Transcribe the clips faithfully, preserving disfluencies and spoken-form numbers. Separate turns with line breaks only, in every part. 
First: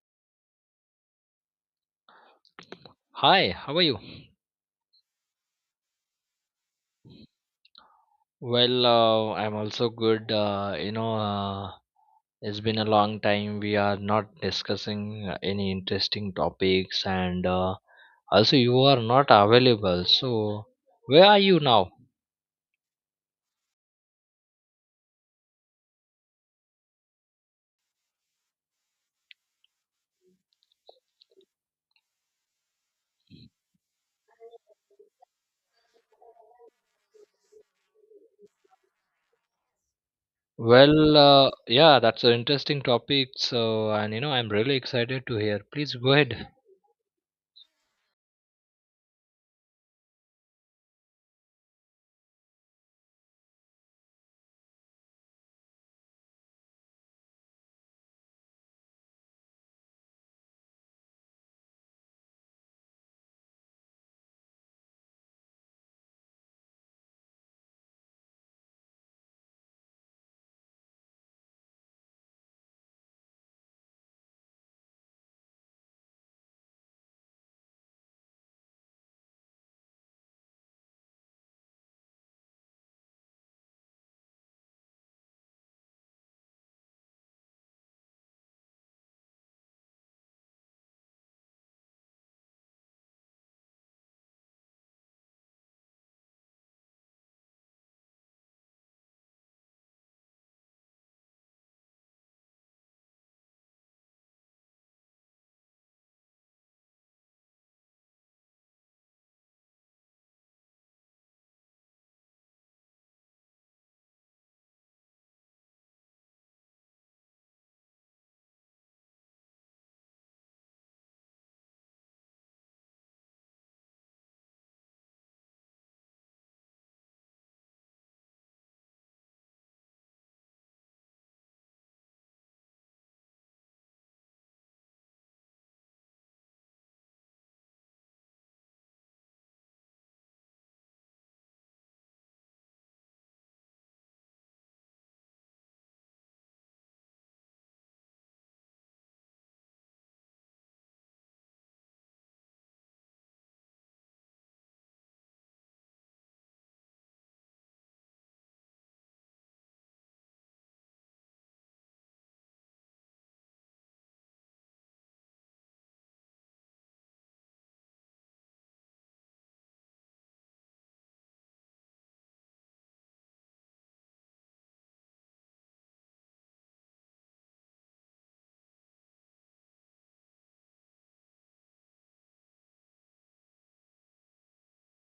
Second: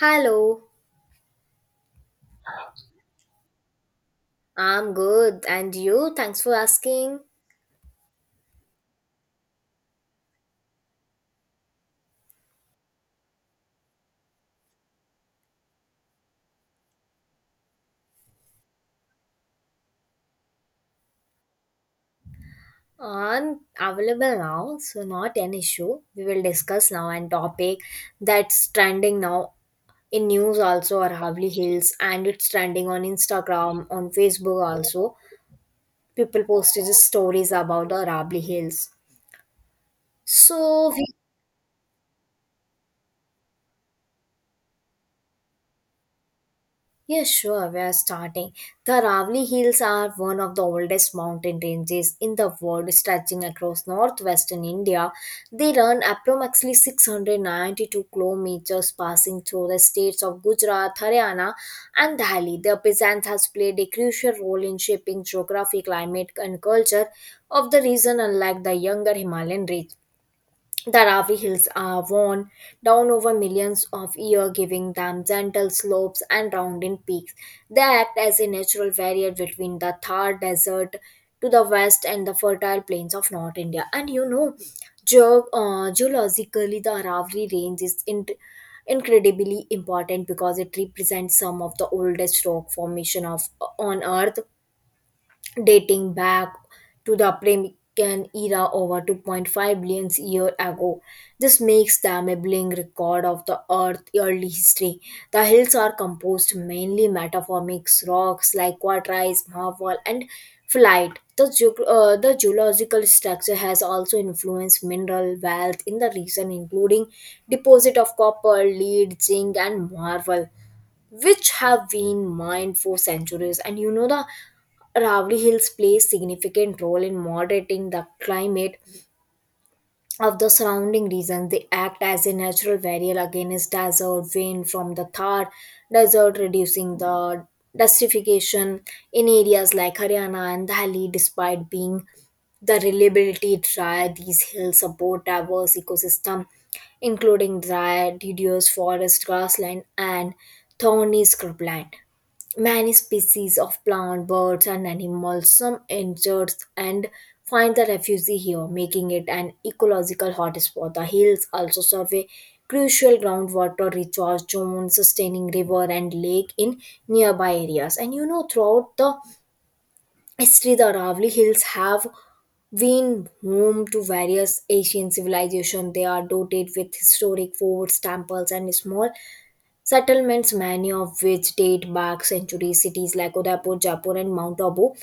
Hello,
Hi, how are you?
I'm good. And you? Thanks for asking.
Well, uh, I'm also good. Uh, you know, uh, it's been a long time. We are not discussing uh, any interesting topics, and uh, also you are not available. So, where are you now?
I'm available now, so not an issue. We will discuss now an topic that's trending now in news also or Havli Hills, and it's trending on Instagram, on Facebook also. People posted stories about the Rabli Hills. So we...
Well, uh, yeah, that's an interesting topic. So, and you know, I'm really excited to hear. Please go ahead.
Yes, sure, we are starting. The Ravli Hills are one of the oldest mountain ranges in the world, stretching across northwestern India. They run approximately six hundred ninety-two kilometers, passing through the states of Gujarat, Haryana, and Delhi. Their presence has played a crucial role in shaping geography, climate, and culture of the region, unlike the younger Himalayan range. The Ravi Hills are worn down over millions of years, giving them gentle slopes and rounded peaks. They act as a natural barrier between the Thar Desert to the west and the fertile plains of North India. And you know, geo- uh, geologically, the Aravalli Range is in- incredibly important because it represents some of the oldest rock formation of on Earth, dating back to the Permian era, over two point five billion years ago. This makes them a living record of the Earth's early history. The hills are composed mainly metamorphic rocks like quartzites, marble, and flight. The, geog- uh, the geological structure has also influenced mineral wealth in the region, including deposit of copper, lead, zinc, and marble, which have been mined for centuries. And you know, the Ravli Hills plays significant role in moderating the climate of the surrounding region. They act as a natural barrier against desert wind from the Thar Desert, reducing the dustification in areas like Haryana and Delhi. Despite being the reliability dry, these hills support diverse ecosystem, including dry deciduous forest, grassland, and thorny scrubland. Many species of plant, birds, and animals, some injured, and find the refuge here, making it an ecological hotspot. The hills also serve a crucial groundwater recharge zone, sustaining river and lake in nearby areas. And you know, throughout the history, the Aravali Hills have been home to various Asian civilizations. They are dotted with historic forts, temples, and small settlements, many of which date back centuries. Cities like Udaipur, Jaipur, and Mount Abu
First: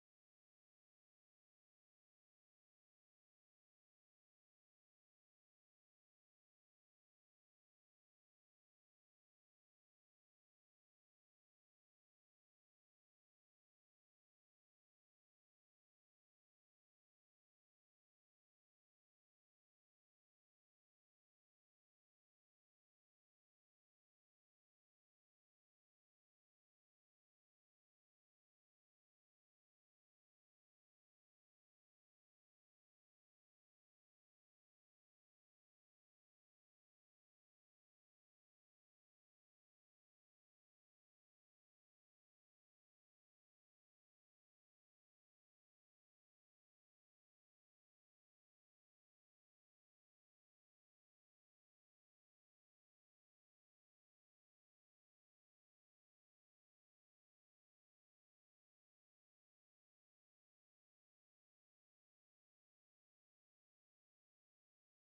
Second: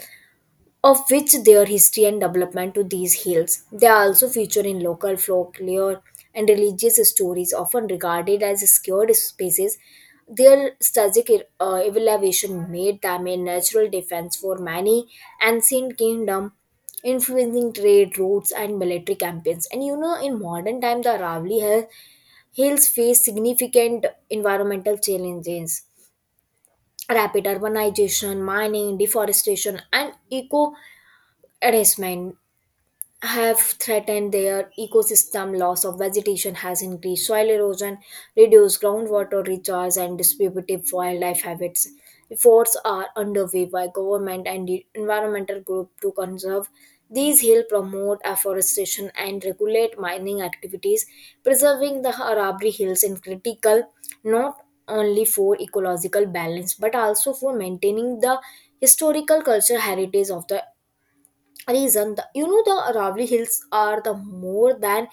of which their history and development to these hills. They are also featured in local folklore and religious stories, often regarded as scared spaces. Their strategic uh, evaluation made them a natural defense for many ancient kingdoms, influencing trade routes and military campaigns. And you know, in modern time, the Aravali has hills face significant environmental challenges: rapid urbanization, mining, deforestation, and eco arrestment have threatened their ecosystem. Loss of vegetation has increased soil erosion, reduced groundwater recharge, and distributive wildlife habits. Efforts are underway by government and the environmental group to conserve these hills, promote afforestation, and regulate mining activities. Preserving the Arabri Hills is critical not only for ecological balance but also for maintaining the historical cultural heritage of the reason. The, you know the Aravali hills are the more than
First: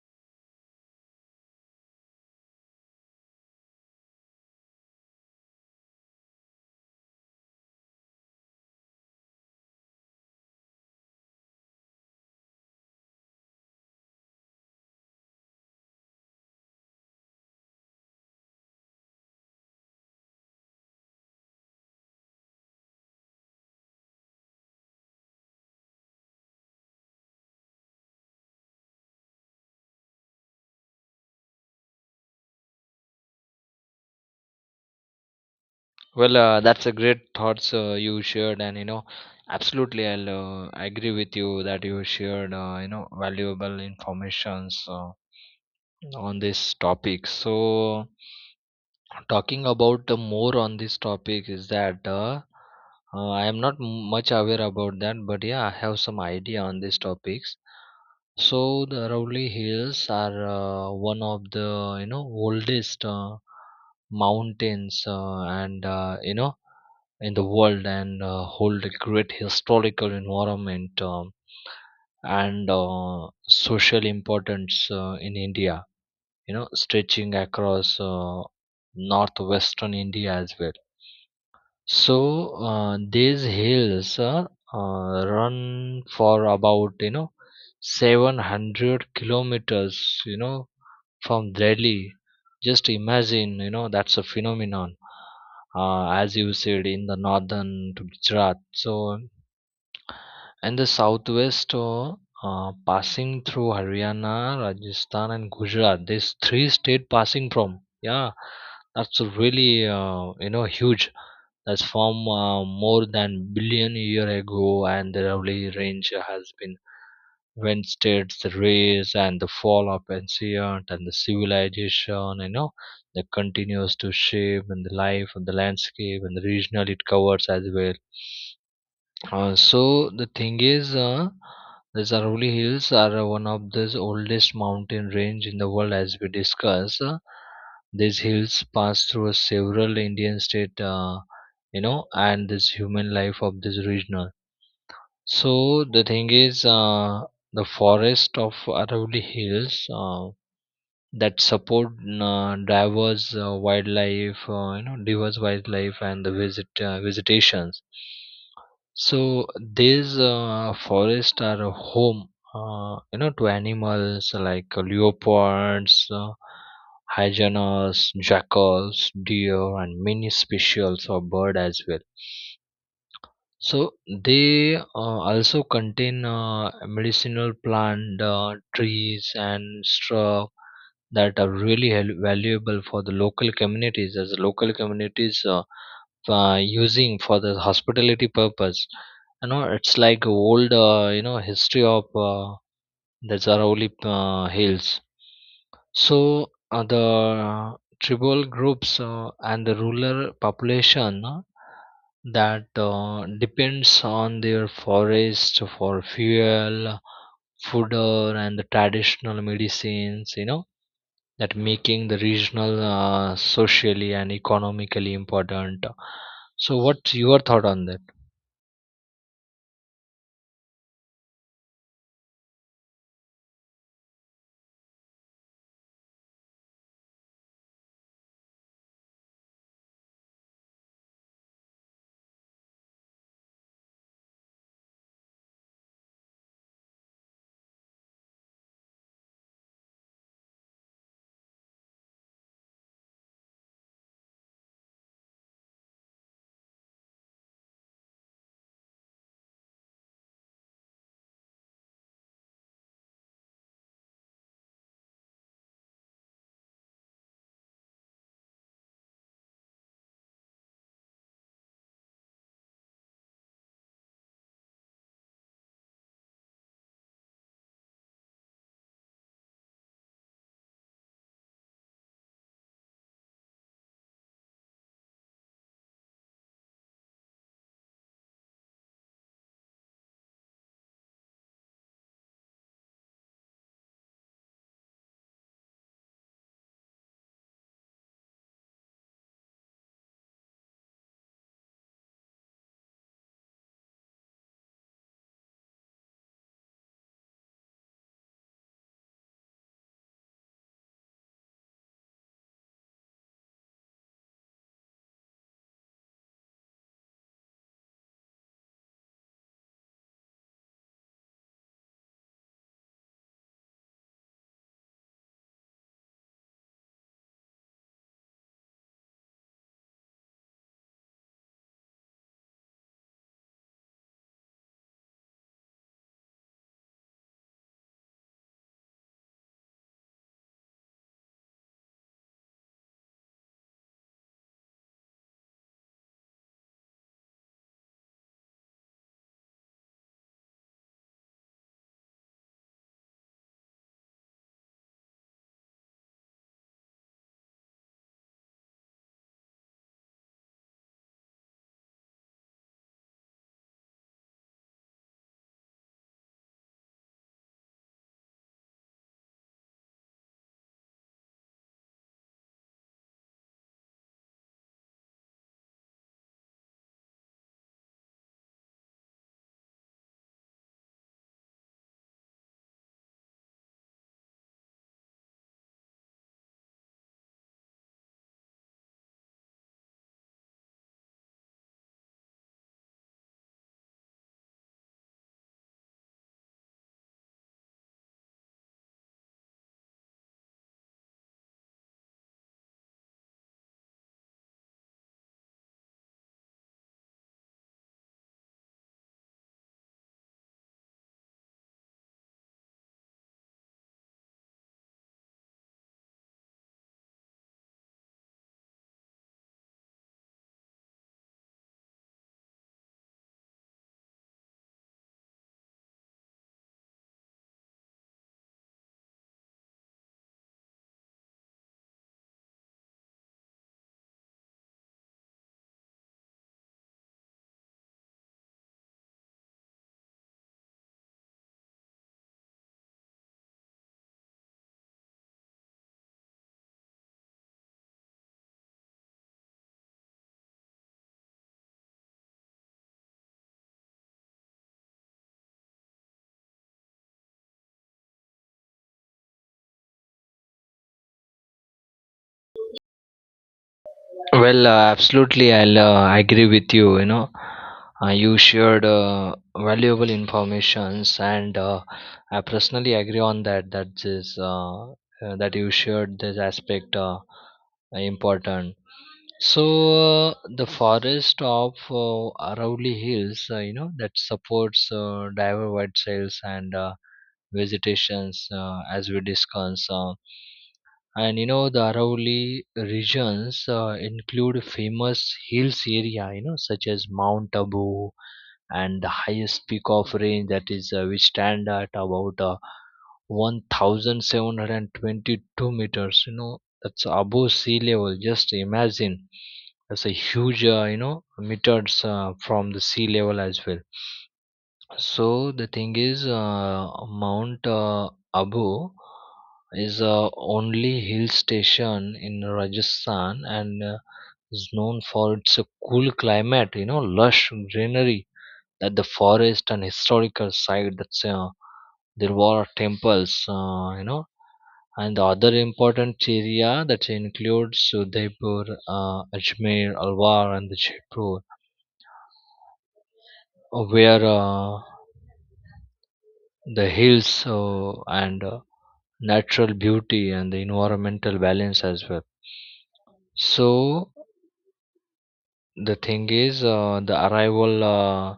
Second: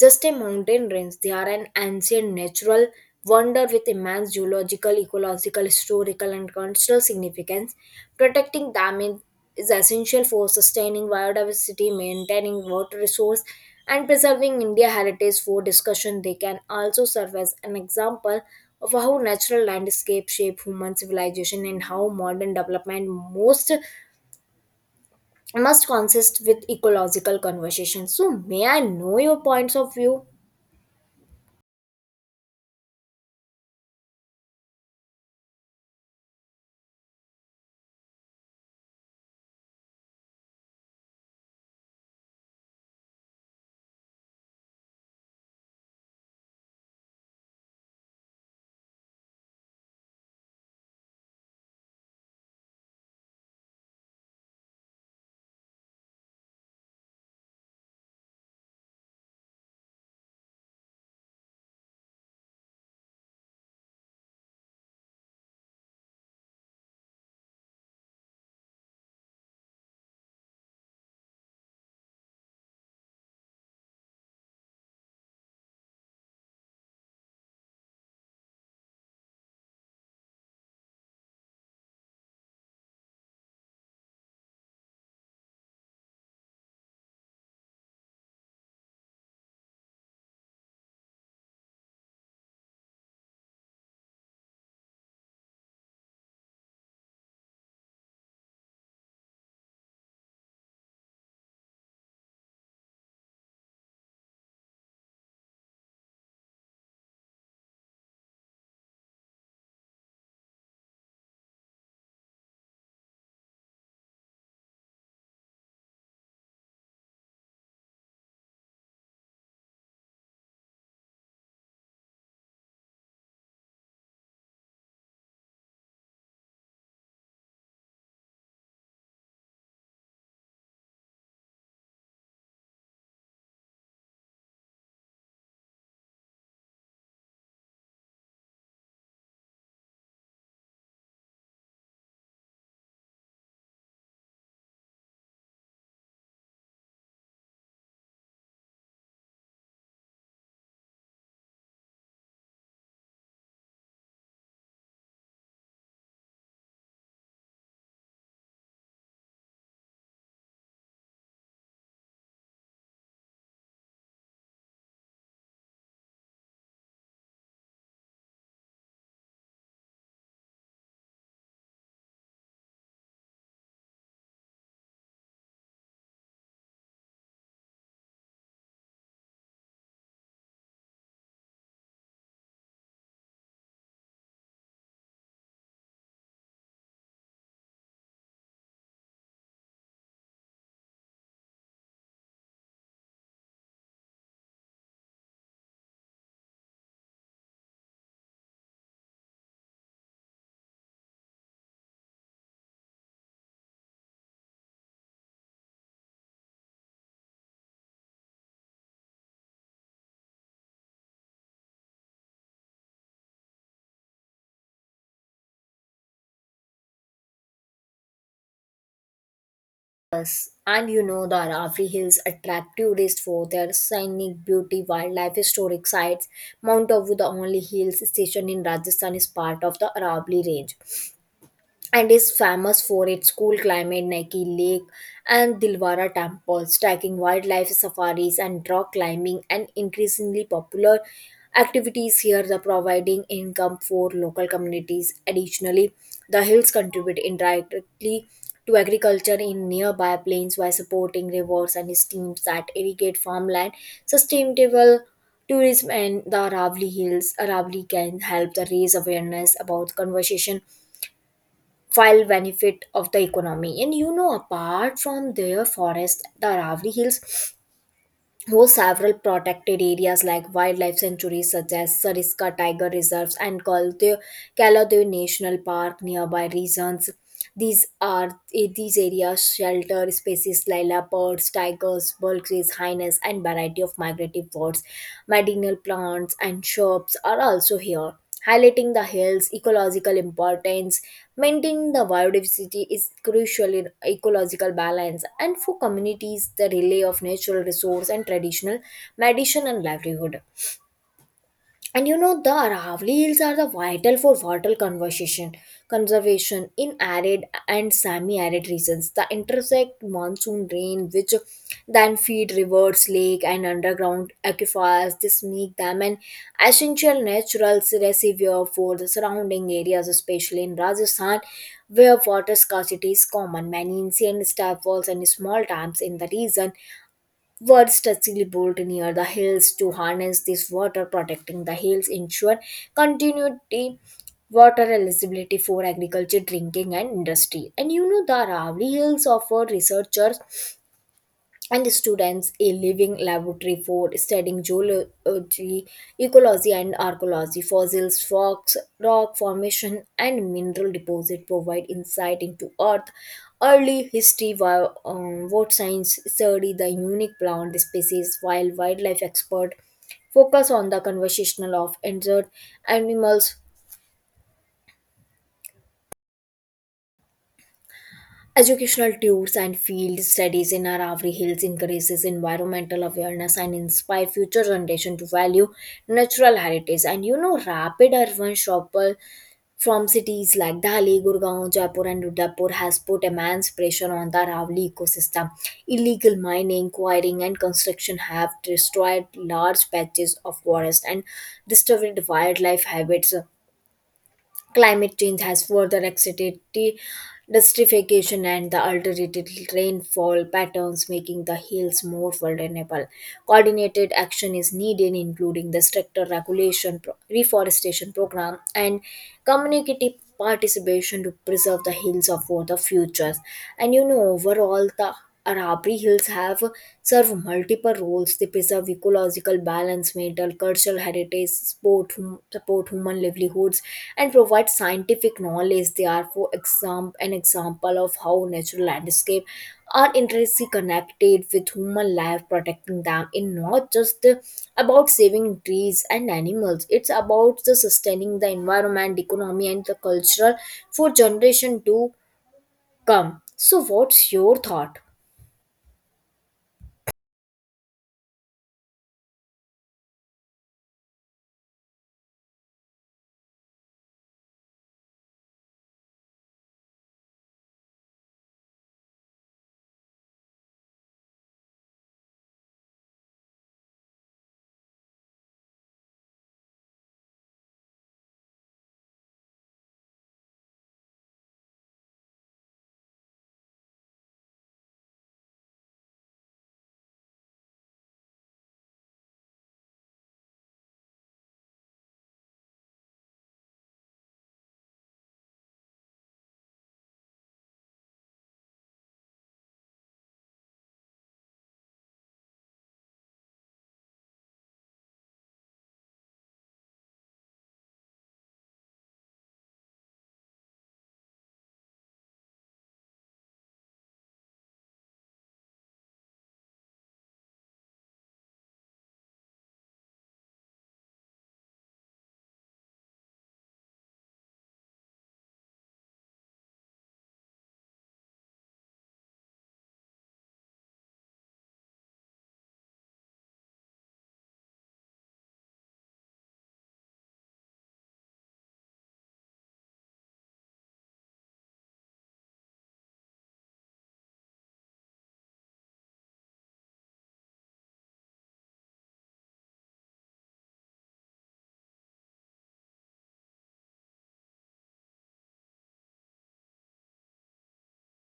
just a mountain range. They are an ancient natural wonder with immense geological, ecological, historical, and cultural significance. Protecting them in- is essential for sustaining biodiversity, maintaining water resource, and preserving india heritage for discussion. They can also serve as an example of how natural landscape shape human civilization, and how modern development most must consist with ecological conversation. So, may I know your points of view?
Well, uh, that's a great thoughts uh, you shared, and you know, absolutely, I'll uh, agree with you that you shared, uh, you know, valuable informations. Uh, on this topic. So, talking about the more on this topic is that uh, uh, I am not much aware about that, but yeah, I have some idea on these topics. So, the Aravalli Hills are uh, one of the you know oldest uh, mountains uh, and uh, you know in the world and uh, hold a great historical environment um, and uh, social importance uh, in India, you know, stretching across uh, northwestern India as well. So uh, these hills are uh, run for about, you know, seven hundred kilometers, you know, from Delhi. Just imagine, you know, that's a phenomenon, uh, as you said, in the northern to Gujarat. So and the southwest, uh, uh, passing through Haryana, Rajasthan and Gujarat, these three state passing from. Yeah, that's really uh, you know huge. That's from uh, more than billion year ago, and the lovely range has been when states the race and the fall of ancient and the civilization, you know, that continues to shape and the life and the landscape and the regional it covers as well. Uh, so the thing is, uh, the Aravalli Hills are uh, one of the oldest mountain range in the world, as we discussed. Uh, these hills pass through several Indian state, uh, you know, and this human life of this region. So the thing is, uh, the forest of Aravalli Hills uh, that support uh, diverse uh, wildlife, uh, you know, diverse wildlife and the visit uh, visitations. So these uh, forests are a home, uh, you know, to animals like leopards, uh, hyenas, jackals, deer, and many species of bird as well. So they uh, also contain uh, medicinal plant, uh, trees, and straw that are really hel- valuable for the local communities, as the local communities uh, uh, using for the hospitality purpose. You know, it's like old, uh, you know, history of uh, that's Arauli uh, Hills. So uh, the tribal groups uh, and the rural population uh, that uh, depends on their forest for fuel, fodder, and the traditional medicines. You know that making the regional uh, socially and economically important. So, what's your thought on that?
And you know, the Aravi Hills attract tourists for their scenic beauty, wildlife, historic sites. Mount Abu, the only hill station in Rajasthan, is part of the Aravalli Range, and is famous for its cool climate, Nike Lake, and Dilwara temples. Tracking wildlife safaris and rock climbing and increasingly popular activities here, the providing income for local communities. Additionally, the hills contribute indirectly to agriculture in nearby plains by supporting rivers and streams that irrigate farmland. Sustainable tourism and the Aravali hills Aravali can help the raise awareness about conservation while benefit of the economy. And you know, apart from their forest, the Aravali hills host several protected areas like wildlife sanctuaries, such as Sariska tiger reserves and Kaldev Kaladev National Park nearby regions. These are, eh, these areas shelter species like leopards, tigers, vultures, hyenas, and variety of migratory birds. Medicinal plants and shrubs are also here, highlighting the hill's ecological importance. Maintaining the biodiversity is crucial in ecological balance, and for communities the relay of natural resource and traditional medicine and livelihood. And you know, the Aravali Hills are the vital for water conservation, conservation in arid and semi-arid regions. The intersect monsoon rain, which then feed rivers, lake, and underground aquifers. This make them an essential natural reservoir for the surrounding areas, especially in Rajasthan, where water scarcity is common. Many ancient step walls and small dams in the region words touchingly bolt near the hills to harness this water. Protecting the hills, ensure continuity, water eligibility for agriculture, drinking, and industry. And you know, the Aravali Hills offer researchers and the students a living laboratory for studying geology, ecology, and archaeology. Fossils, rocks, rock formation, and mineral deposit provide insight into Earth early history. While um, what science study the unique plant species, while wildlife expert focus on the conversational of endangered animals. Educational tours and field studies in Aravalli Hills increases environmental awareness and inspire future generation to value natural heritage. And you know, rapid urban shuffle from cities like Delhi, Gurgaon, Jaipur, and Udaipur has put immense pressure on the Aravalli ecosystem. Illegal mining, quarrying, and construction have destroyed large patches of forest and disturbed wildlife habits. Climate change has further accelerated the desertification and the altered rainfall patterns, making the hills more vulnerable. Coordinated action is needed, including the stricter regulation, pro- reforestation program, and community participation to preserve the hills of for the futures. And you know, overall, the Arabri Hills have served multiple roles. They preserve ecological balance, maintain cultural heritage, support, hum- support human livelihoods, and provide scientific knowledge. They are, for example, an example of how natural landscape are intrinsically connected with human life. Protecting them is not just about saving trees and animals. It's about the sustaining the environment, economy, and the cultural for generation to come. So, what's your thought?
Well, uh, absolutely, I'll uh, agree with you. You know, uh, you shared uh, valuable informations, and uh, I personally agree on that. That is uh, uh, that you shared this aspect uh, important. So uh, the forest of uh, Aravalli Hills, uh, you know, that supports uh, diver white sails and uh, vegetations, uh, as we discussed. Uh, and you know the Arauli regions uh, include famous hills area, you know, such as Mount Abu and the highest peak of range, that is uh, we stand at about uh, one thousand seven hundred twenty-two meters. You know, that's above sea level. Just imagine that's a huge, uh, you know, meters uh, from the sea level as well. So the thing is, uh, Mount uh, Abu is a only hill station in Rajasthan and uh, is known for its uh, cool climate, you know, lush greenery, that the forest and historical site. That's uh, there were temples, uh, you know, and the other important area that includes Udaipur, uh, Ajmer, Alwar, and the Jaipur, uh, where uh, the hills uh, and uh, natural beauty and the environmental balance as well. So the thing is uh, the arrival uh,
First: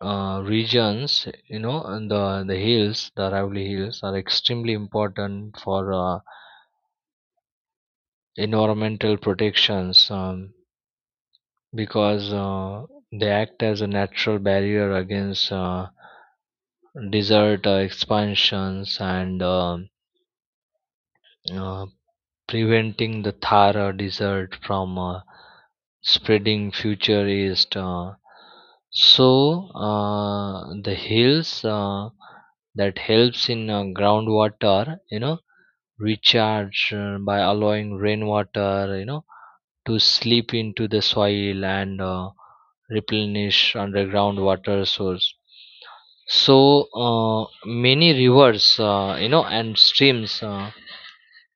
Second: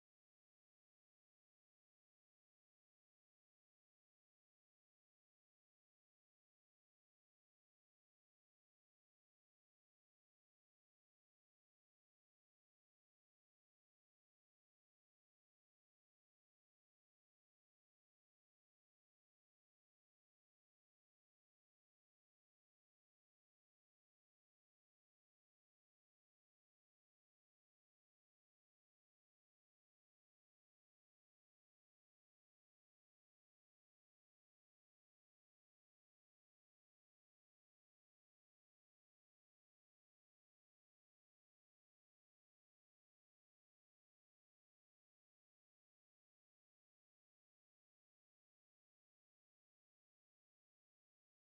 uh, regions, you know, and the the hills, the arrival hills, are extremely important for uh, environmental protections, um, because uh, they act as a natural barrier against uh, desert uh, expansions and um uh, preventing the Thar uh, desert from uh, spreading future east. uh, so uh, the hills uh, that helps in uh, groundwater, you know, recharge uh, by allowing rainwater, you know, to slip into the soil and uh, replenish underground water source. So uh, many rivers, uh, you know, and streams. Uh,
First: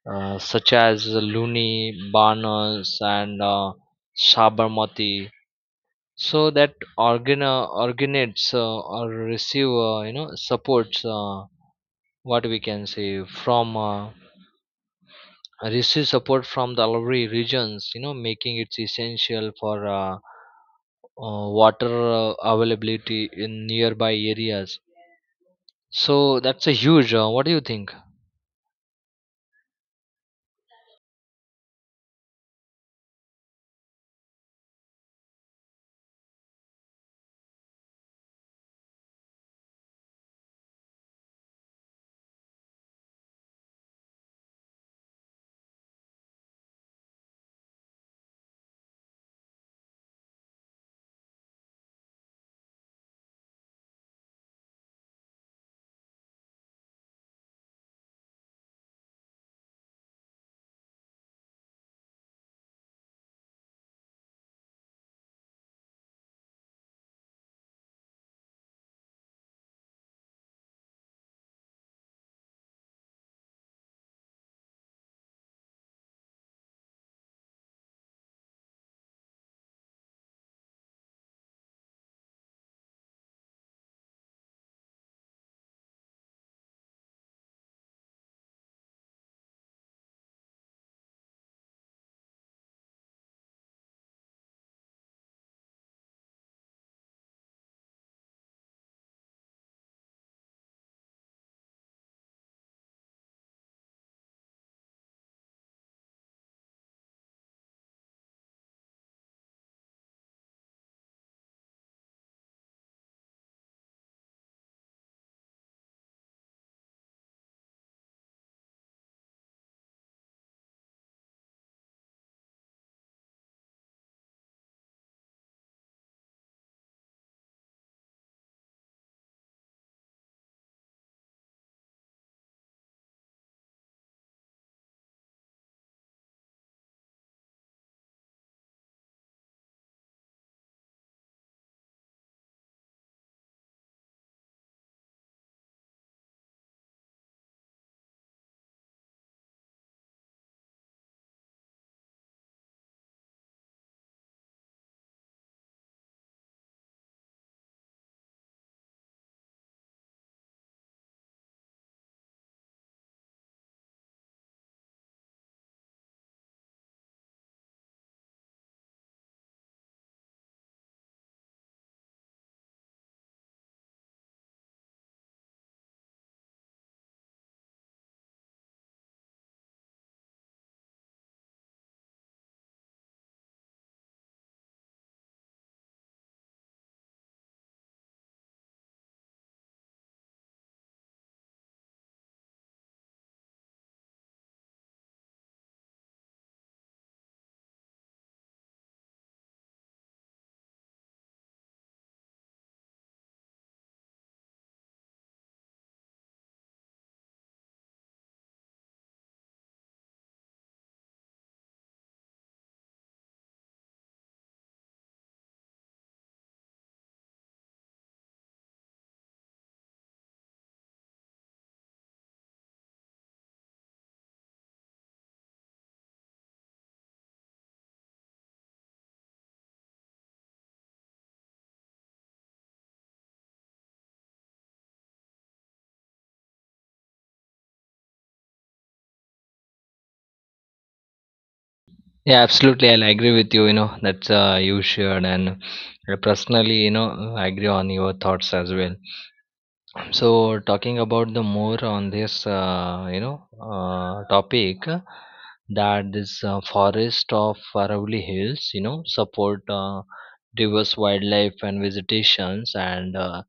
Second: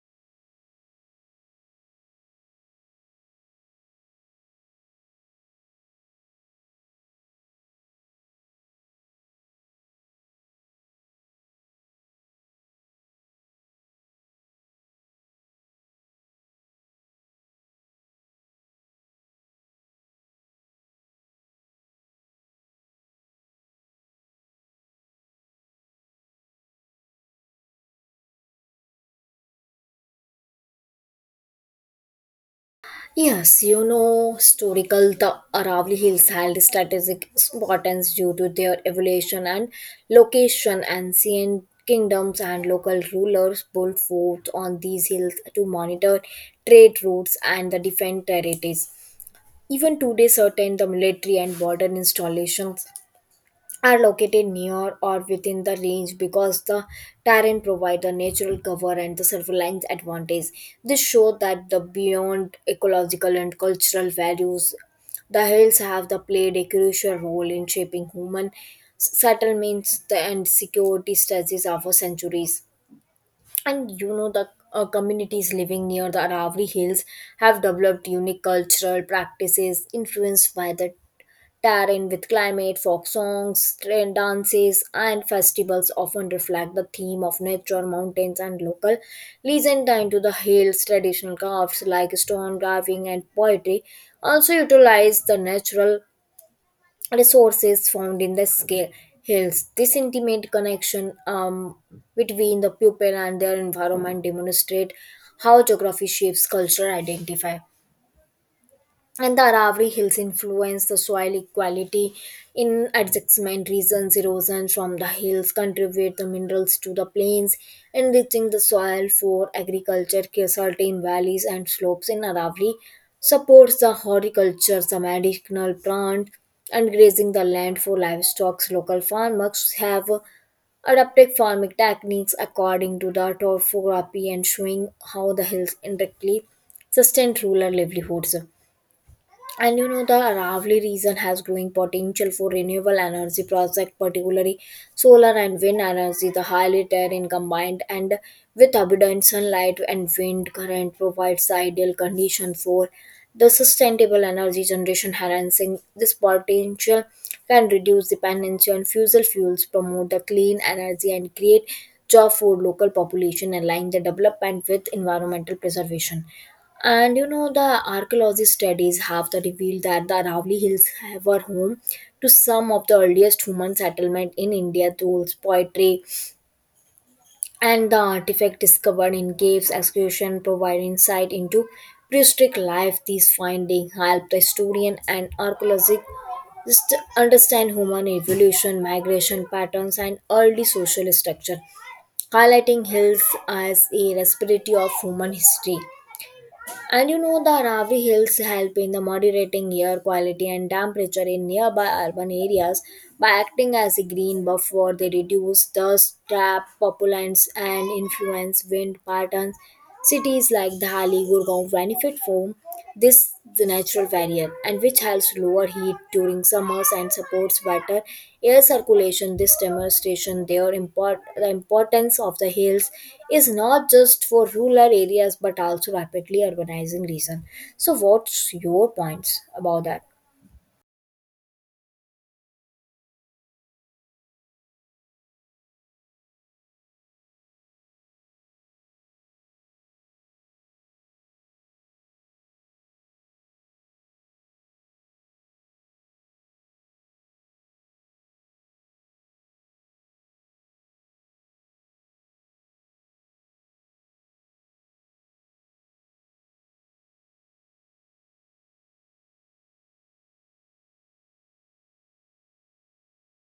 uh, Such as Luni, Banas, and uh, Sabarmati, so that organ uh, organates uh, or receive uh, you know supports uh, what we can say, from uh, receive support from the alveolar regions, you know, making it essential for uh, uh, water uh, availability in nearby areas. So that's a huge. Uh, what do you think?
Yes, you know, historical the Aravalli Hills held strategic importance due to their evolution and location. Ancient kingdoms and local rulers built forts on these hills to monitor trade routes and the defend territories. Even today, certain the military and border installations are located near or within the range because the terrain provide the natural cover and the surveillance advantage. This shows that the beyond ecological and cultural values, the hills have the played a crucial role in shaping human settlements and security strategies over centuries. And you know, the uh, communities living near the Aravalli Hills have developed unique cultural practices influenced by the Taryn with climate. Folk songs, trend dances, and festivals often reflect the theme of nature, mountains, and local legend tied to the hills. Traditional crafts like stone carving and poetry also utilize the natural resources found in the scale hills. This intimate connection um, between the people and their environment demonstrate how geography shapes cultural identity, and the Aravalli Hills influence the soil equality in adjacent regions. Erosion from the hills contribute the minerals to the plains, enriching the soil for agriculture. Certain valleys and slopes in Aravalli supports the horticulture, the medicinal plant, and grazing the land for livestock. Local farmers have adapted farming techniques according to the topography and showing how the hills indirectly sustain rural livelihoods. And you know, the Aravali region has growing potential for renewable energy projects, particularly solar and wind energy. The highly terrain combined and with abundant sunlight and wind current provides the ideal condition for the sustainable energy generation. Harnessing this potential can reduce dependency on fossil fuels, promote the clean energy, and create job for local population align the development with environmental preservation. And you know, the archaeology studies have the revealed that the Aravali Hills were home to some of the earliest human settlement in India. Tools, poetry, and the artifact discovered in caves excavation provide insight into prehistoric life. These findings help the historian and archaeologist just understand human evolution, migration patterns, and early social structure, highlighting hills as a respiratory of human history. And you know, the Ravi Hills help in the moderating air quality and temperature in nearby urban areas by acting as a green buffer. They reduce dust, trap, pollutants, and influence wind patterns. Cities like Delhi, Gurgaon benefit from this the natural barrier, and which helps lower heat during summers and supports better air circulation. This demonstration their import the importance of the hills is not just for rural areas but also rapidly urbanizing region. So what's your points about that?
Yeah, absolutely. I'll agree with you. You know, that's uh, you shared, and uh, personally, you know, I agree on your thoughts as well. So, talking about the more on this, uh, you know, uh, topic uh, that this uh, forest of Aravalli Hills, you know, support uh, diverse wildlife and visitations, and uh,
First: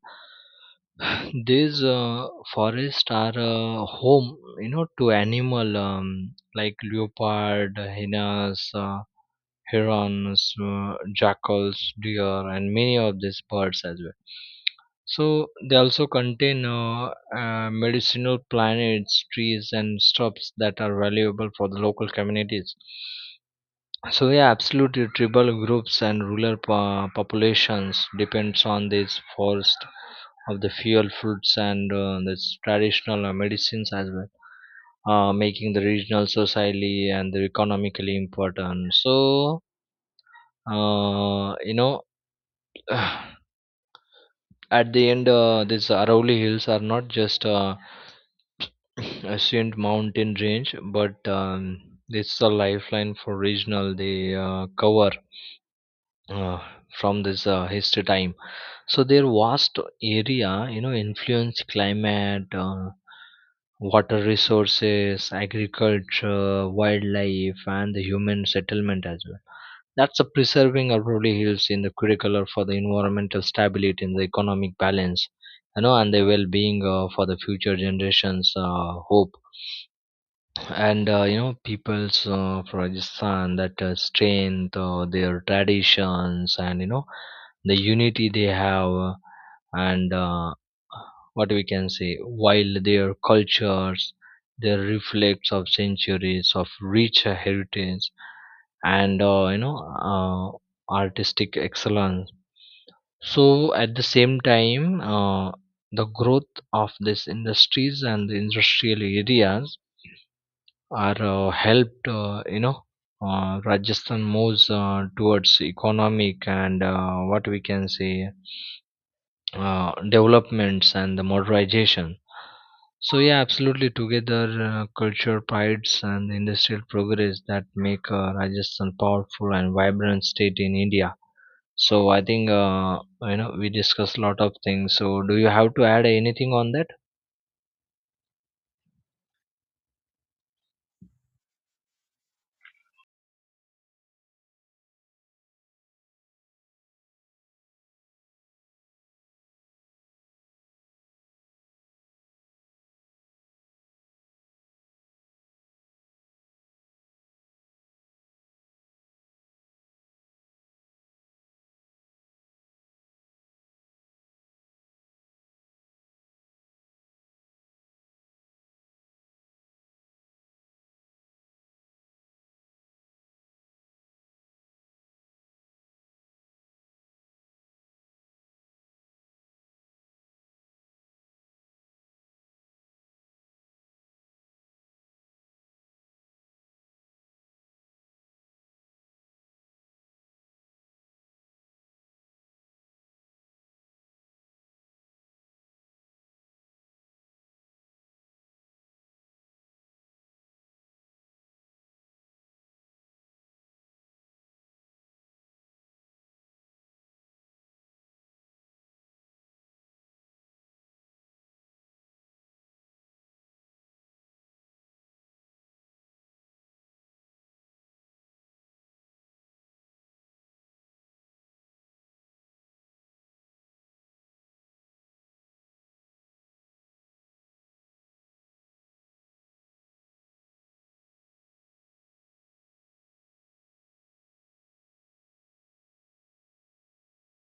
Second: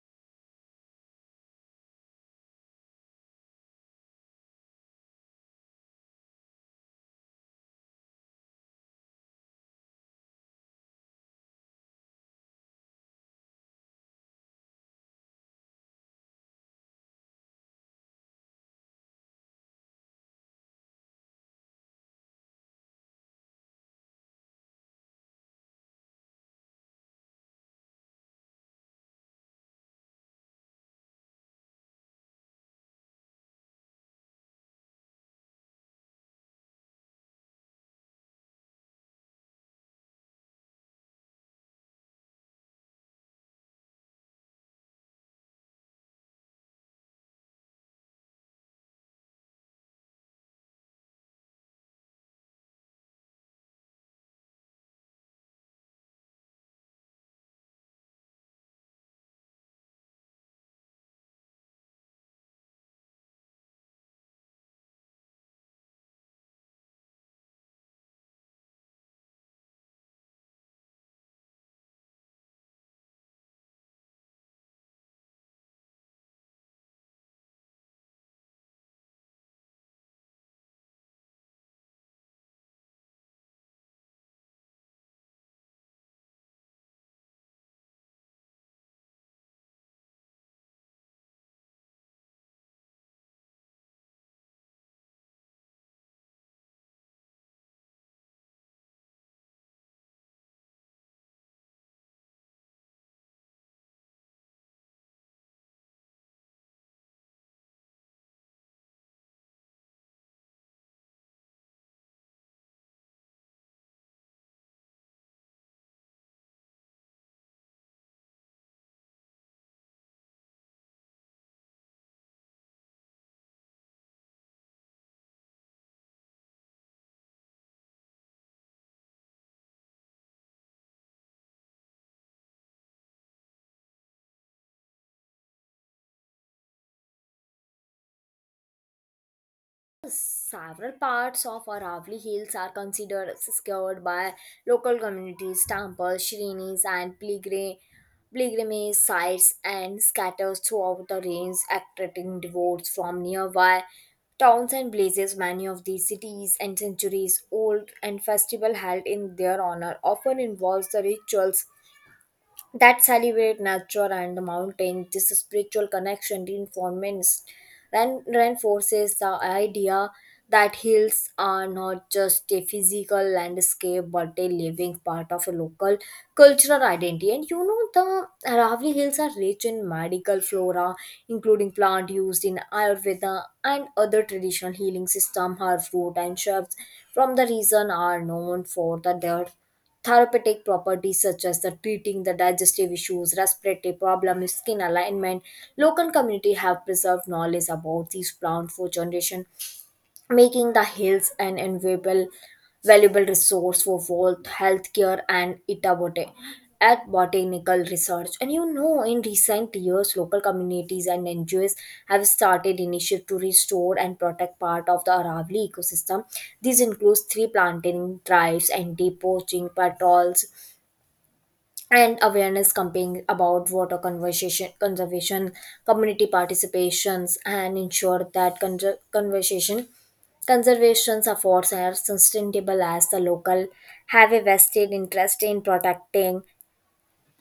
these uh, forests are uh, home, you know, to animal um, like leopard, hyenas. Uh, herons, uh, jackals, deer, and many of these birds as well. So they also contain uh, uh, medicinal plants, trees, and shrubs that are valuable for the local communities. So yeah, absolutely. Tribal groups and rural po- populations depends on this forest of the fuel fruits and uh, this traditional uh, medicines as well, uh, making the regional society and the economically important. So uh, you know, at the end, uh, these Arauli Hills are not just uh, ancient mountain range, but um, it's a lifeline for regional. They uh, cover uh, from this uh, history time. So their vast area, you know, influence climate, uh, water resources, agriculture, wildlife, and the human settlement as well. That's a preserving Aurora Hills in the curricular for the environmental stability and the economic balance, you know, and the well-being uh, for the future generations. Uh, hope and uh, you know peoples uh, from Rajasthan that uh, strength uh, their traditions, and you know the unity they have, uh, and uh, what we can say, while their cultures their reflects of centuries of rich heritage, and uh, you know uh, artistic excellence. So at the same time uh, the growth of these industries and the industrial areas are uh, helped, uh, you know, uh, Rajasthan moves uh, towards economic and uh, what we can say uh, developments and the modernization. So yeah, absolutely. Together, uh, culture, prides, and the industrial progress that make uh, Rajasthan powerful and vibrant state in India. So I think uh, you know we discussed a lot of things. So do you have to add anything on that?
Several parts of Aravali Hills are considered secured by local communities. Temples, shrinis, and pilgrim- pilgrimage sites, and scatters throughout the range, attracting devotees from nearby towns and places. Many of these cities and centuries old and festival held in their honor often involves the rituals that celebrate nature and the mountain. This spiritual connection reinforces and reinforces the idea that hills are not just a physical landscape but a living part of a local cultural identity. And you know, the Aravalli Hills are rich in medical flora, including plant used in Ayurveda and other traditional healing system. Herb root and shrubs from the region are known for the, their therapeutic properties, such as the treating the digestive issues, respiratory problems, skin alignment. Local community have preserved knowledge about these plants for generation, making the hills an invaluable valuable resource for both healthcare and itabote at botanical research. And you know in recent years, local communities and NGOs have started initiatives to restore and protect part of the Aravali ecosystem. This includes tree planting drives and depoaching patrols and awareness campaign about water conversation conservation. Community participations and ensure that conser- conversation conservation efforts are sustainable, as the local have a vested interest in protecting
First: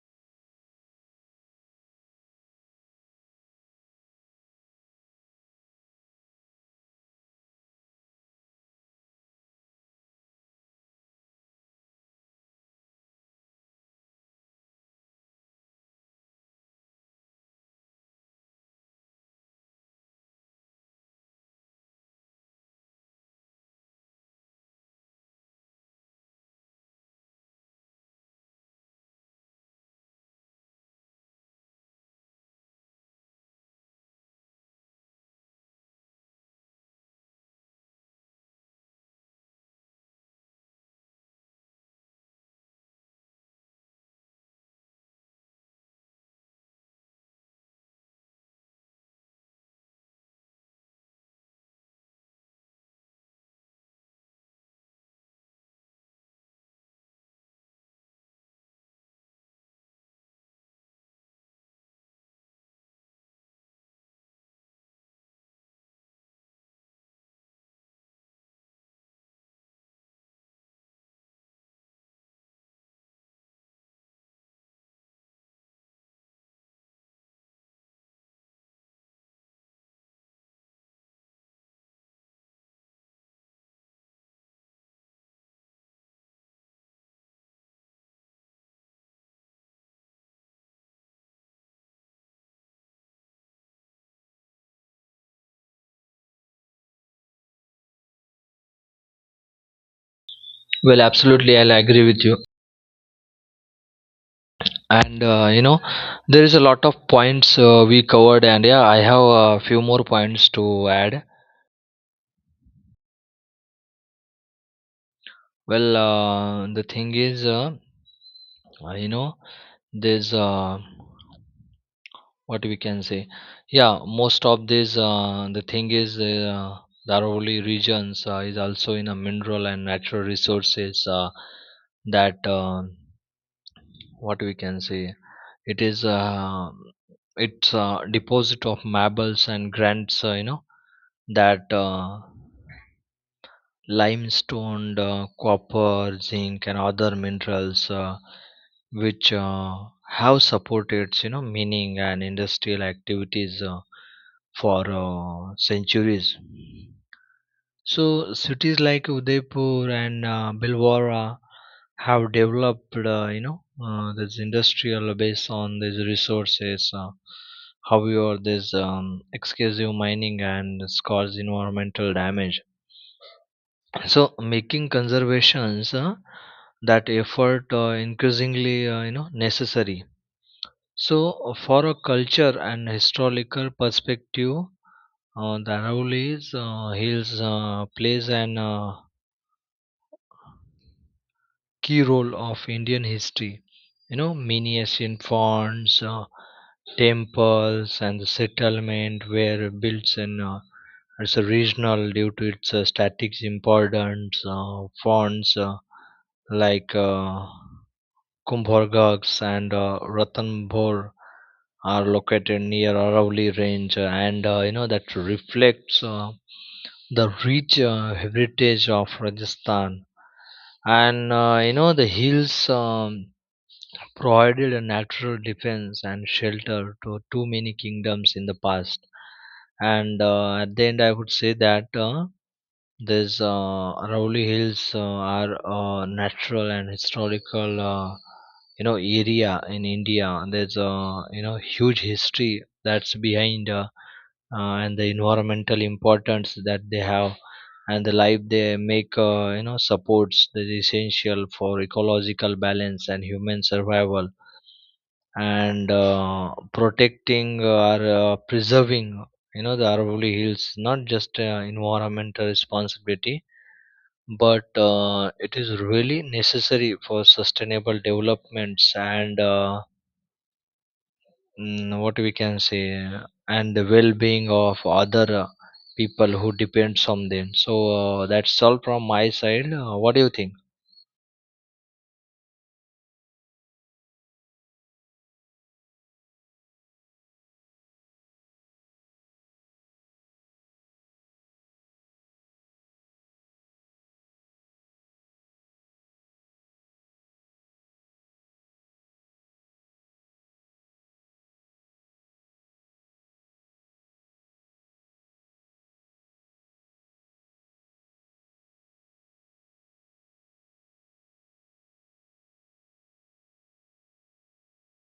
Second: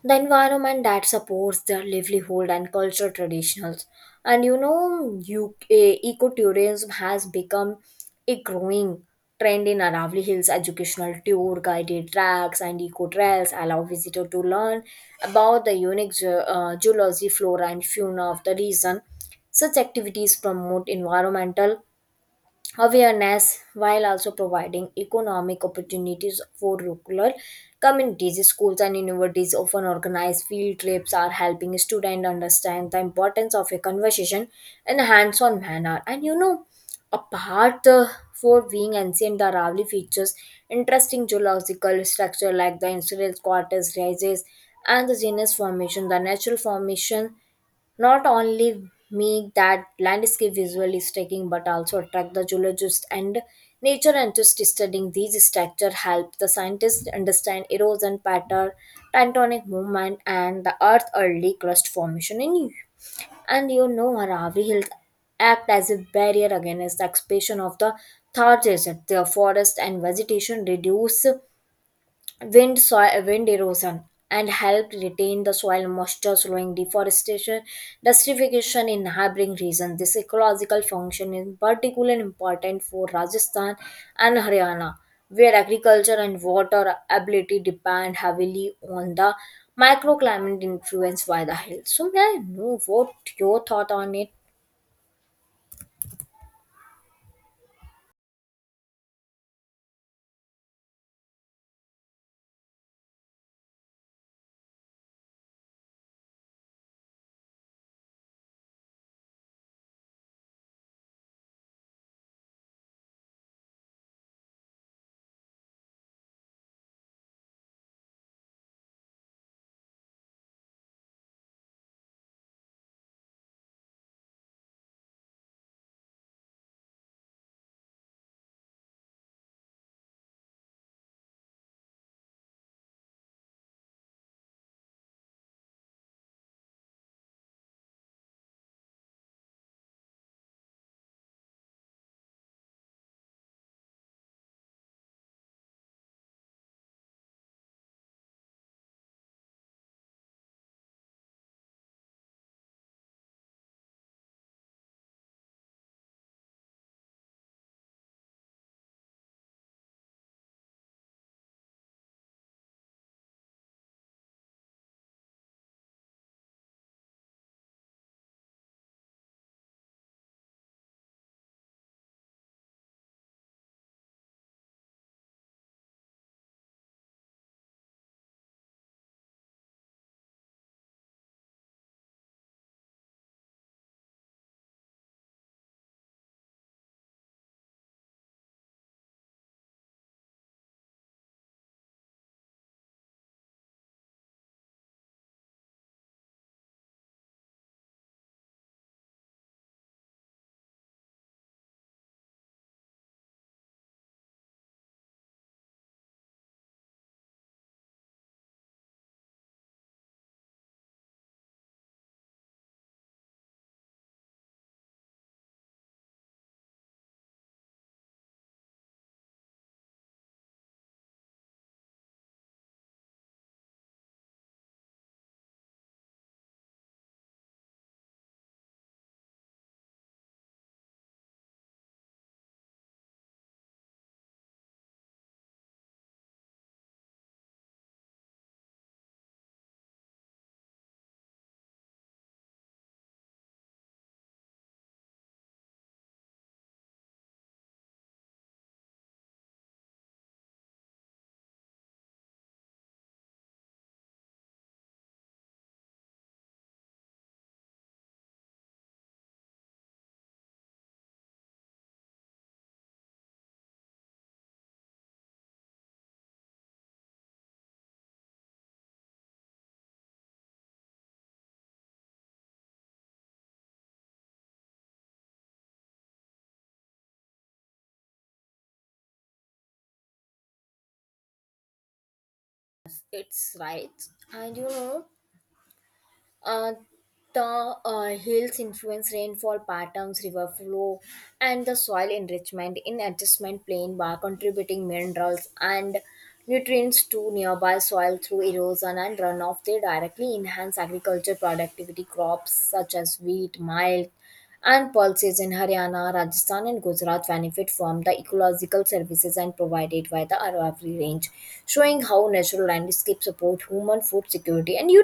the environment that supports their livelihood and cultural traditions. And you know you ecotourism has become a growing trend in Aravali Hills. Educational tour, guided tracks, and eco trails allow visitors to learn about the unique ge- uh, geology, flora, and fauna of the region. Such activities promote environmental awareness while also providing economic opportunities for rural communities. Schools and universities often organize field trips are helping students understand the importance of a conversation in a hands-on manner. And you know apart uh, For being ancient, the Aravalli features interesting geological structure like the insular quarters rises and the genus formation. The natural formation not only make that landscape visually striking but also attract the geologists and nature enthusiasts. Studying these structure help the scientists understand erosion pattern, tectonic movement, and the earth early crust formation in you. And you know Aravi Hills act as a barrier against the expansion of the Thar desert. The forest and vegetation reduce wind soil wind erosion and help retain the soil moisture, slowing deforestation desertification in neighboring regions. This ecological function is particularly important for Rajasthan and Haryana, where agriculture and water ability depend heavily on the microclimate influenced by the hills. So may I know what your thought on it?
Well, absolutely, I'll agree with you. and uh, you know there is a lot of points uh, we covered, and yeah I have a few more points to add. Well uh, the thing is uh, uh, you know there's uh, what we can say, yeah, most of this, uh, the thing is, uh, Dharavali regions uh, is also in a mineral and natural resources uh, that uh, what we can say, it is uh, it's a deposit of marbles and grants, uh, you know, that uh, limestone, uh, copper, zinc, and other minerals uh, which uh, have supported, you know, mining and industrial activities uh, for uh, centuries. So cities like Udaipur and uh, Bilwara have developed, uh, you know, uh, this industrial based on these resources. Uh, however, this um, excessive mining and this cause environmental damage. So making conservations, uh, that effort uh, increasingly, uh, you know, necessary. So uh, for a culture and historical perspective, uh, the Aravallis uh, Hills uh, plays an uh, key role of Indian history. You know, many ancient fonts, uh, temples, and the settlement were built in uh, it's a regional due to its uh, static importance. Uh, fonts uh, like uh, Kumbhorghaks and uh, Ranthambore are located near Aravalli Range, and uh, you know that reflects uh, the rich uh, heritage of Rajasthan. And uh, you know the hills um, provided a natural defense and shelter to too many kingdoms in the past. And uh, at the end, I would say that. Uh, these uh, Rowley Hills uh, are a natural and historical, uh, you know, area in India. There's a you know huge history that's behind, uh, uh, and the environmental importance that they have, and the life they make, uh, you know, supports that is essential for ecological balance and human survival, and uh, protecting or uh, preserving, you know, the Aravalli Hills not just uh, environmental responsibility, but uh, it is really necessary for sustainable developments and uh, mm, what we can say uh, and the well-being of other uh, people who depends on them. So uh, that's all from my side. Uh, what do you
It's right. And you know Uh, the uh, hills influence rainfall patterns, river flow, and the soil enrichment in adjustment plain by contributing minerals and nutrients to nearby soil through erosion and runoff. They directly enhance agriculture productivity. Crops such as wheat, millet, and pulses in Haryana, Rajasthan, and Gujarat benefit from the ecological services and provided by the Aravalli range, showing how natural landscape support human food security. And you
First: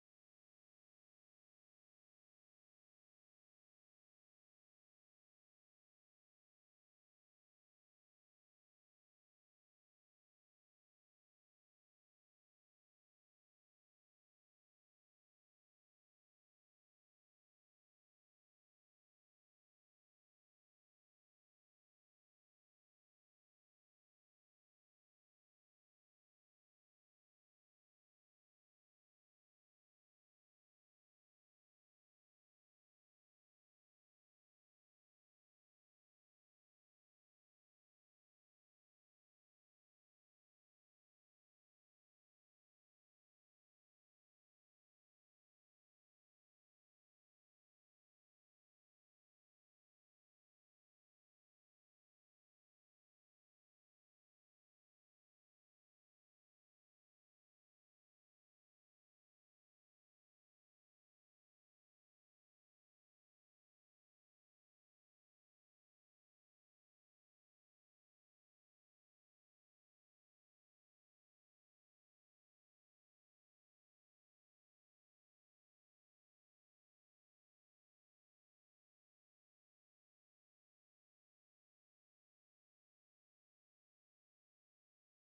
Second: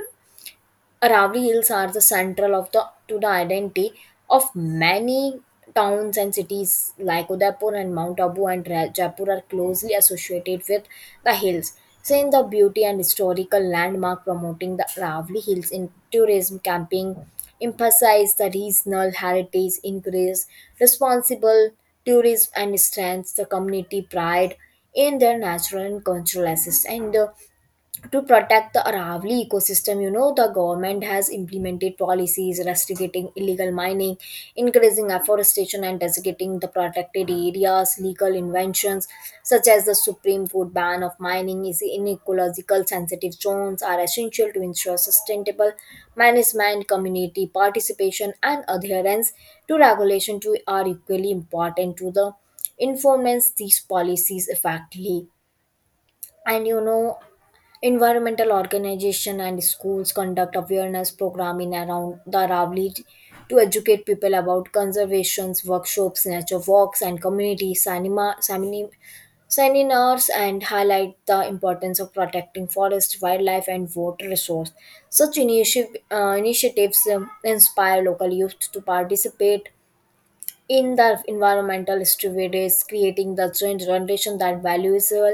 Aravalli Hills are the central of the to the identity of many towns and cities like Udaipur and Mount Abu and Ra- Jaipur are closely associated with the hills. Seeing the beauty and historical landmark promoting the Aravalli Hills in tourism camping emphasize the regional heritage, increase responsible tourism, and strengths the community pride in their natural and cultural assets. And uh, to protect the Aravali ecosystem, you know, the government has implemented policies restricting illegal mining, increasing afforestation, and designating the protected areas. Legal inventions such as the Supreme Court ban of mining is in ecological sensitive zones are essential to ensure sustainable management. Community participation and adherence to regulation too are equally important to the informants these policies effectively. And you know Environmental organization and schools conduct awareness program in around the Ravli to educate people about conservations, workshops, nature walks, and community cinema, semini- seminars and highlight the importance of protecting forest, wildlife, and water resource. Such initiative, uh, initiatives um, inspire local youth to participate in the environmental stewardship is creating the joint generation that values uh,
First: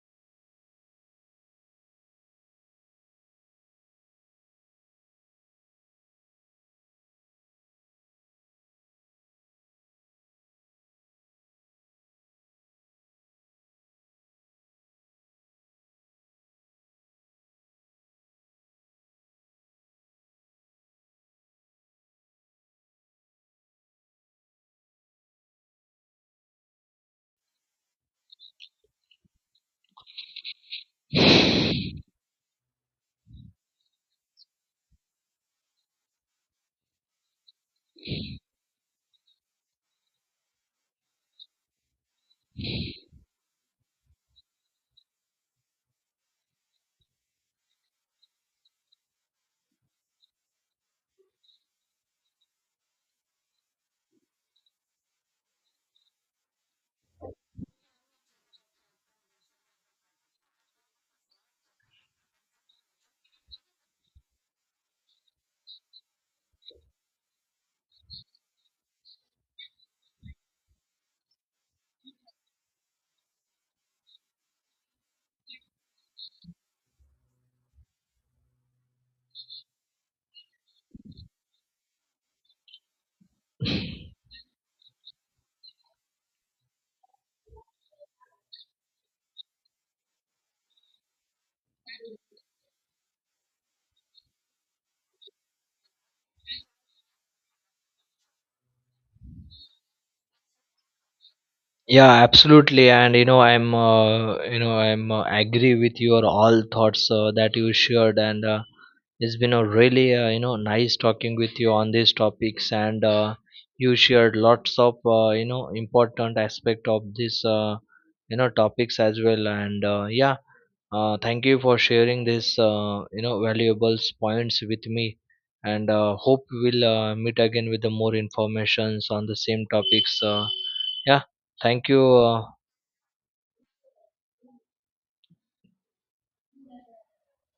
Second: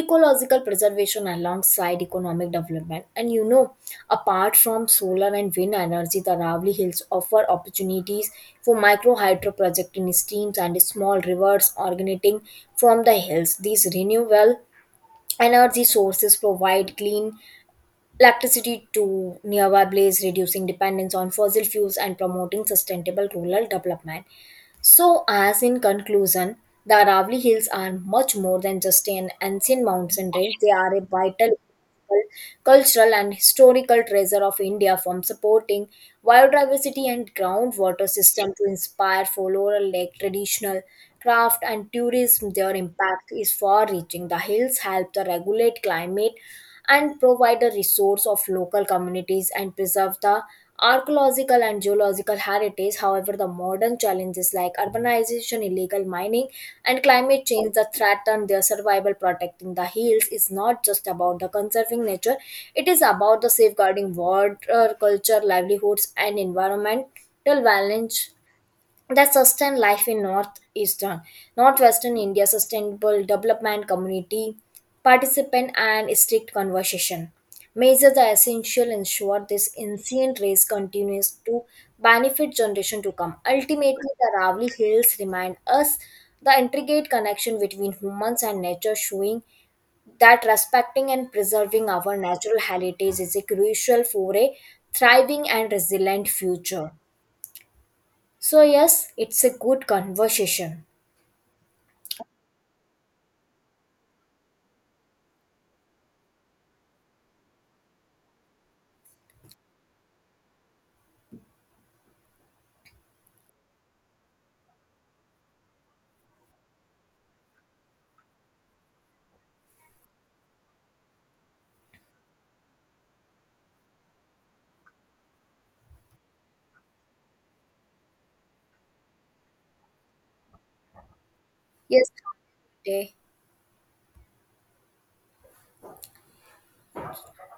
ecological preservation alongside economic development. And you know apart from solar and wind energy, the Ravli hills offer opportunities for micro hydro project in streams and small rivers originating from the hills. These renewable energy sources provide clean electricity to nearby place, reducing dependence on fossil fuels and promoting sustainable rural development. So, as in conclusion, the Aravali Hills are much more than just an ancient mountain range. They are a vital
think?
cultural and historical treasure of India. From supporting biodiversity and groundwater system to inspire folklore like traditional craft and tourism, their impact is far reaching. The hills help to regulate climate, and provide a resource of local communities and preserve the archaeological and geological heritage. However, the modern challenges like urbanization, illegal mining, and climate change that threaten their survival. Protecting the hills is not just about the conserving nature; it is about the safeguarding water, culture, livelihoods, and environmental balance that sustain life in northeastern northwestern India. Sustainable development, community participant, and strict conversation measures are essential ensure this ancient race continues to benefit generation to come. Ultimately, the Ravli hills remind us the intricate connection between humans and nature, showing that respecting and preserving our natural heritage is a crucial for a thriving and resilient future. So yes, it's a good conversation.
Yeah, absolutely, and you know, I'm, uh, you know, I'm uh, agree with your all thoughts uh, that you shared, and uh, it's been a really, uh, you know, nice talking with you on these topics, and uh, you shared lots of, uh, you know, important aspect of this, uh, you know, topics as well, and uh, yeah, uh, thank you for sharing this, uh, you know, valuable points with me, and uh, hope we'll uh, meet again with the more informations on the same topics. Uh, yeah. Thank you.
Yes.
Uh,
Okay.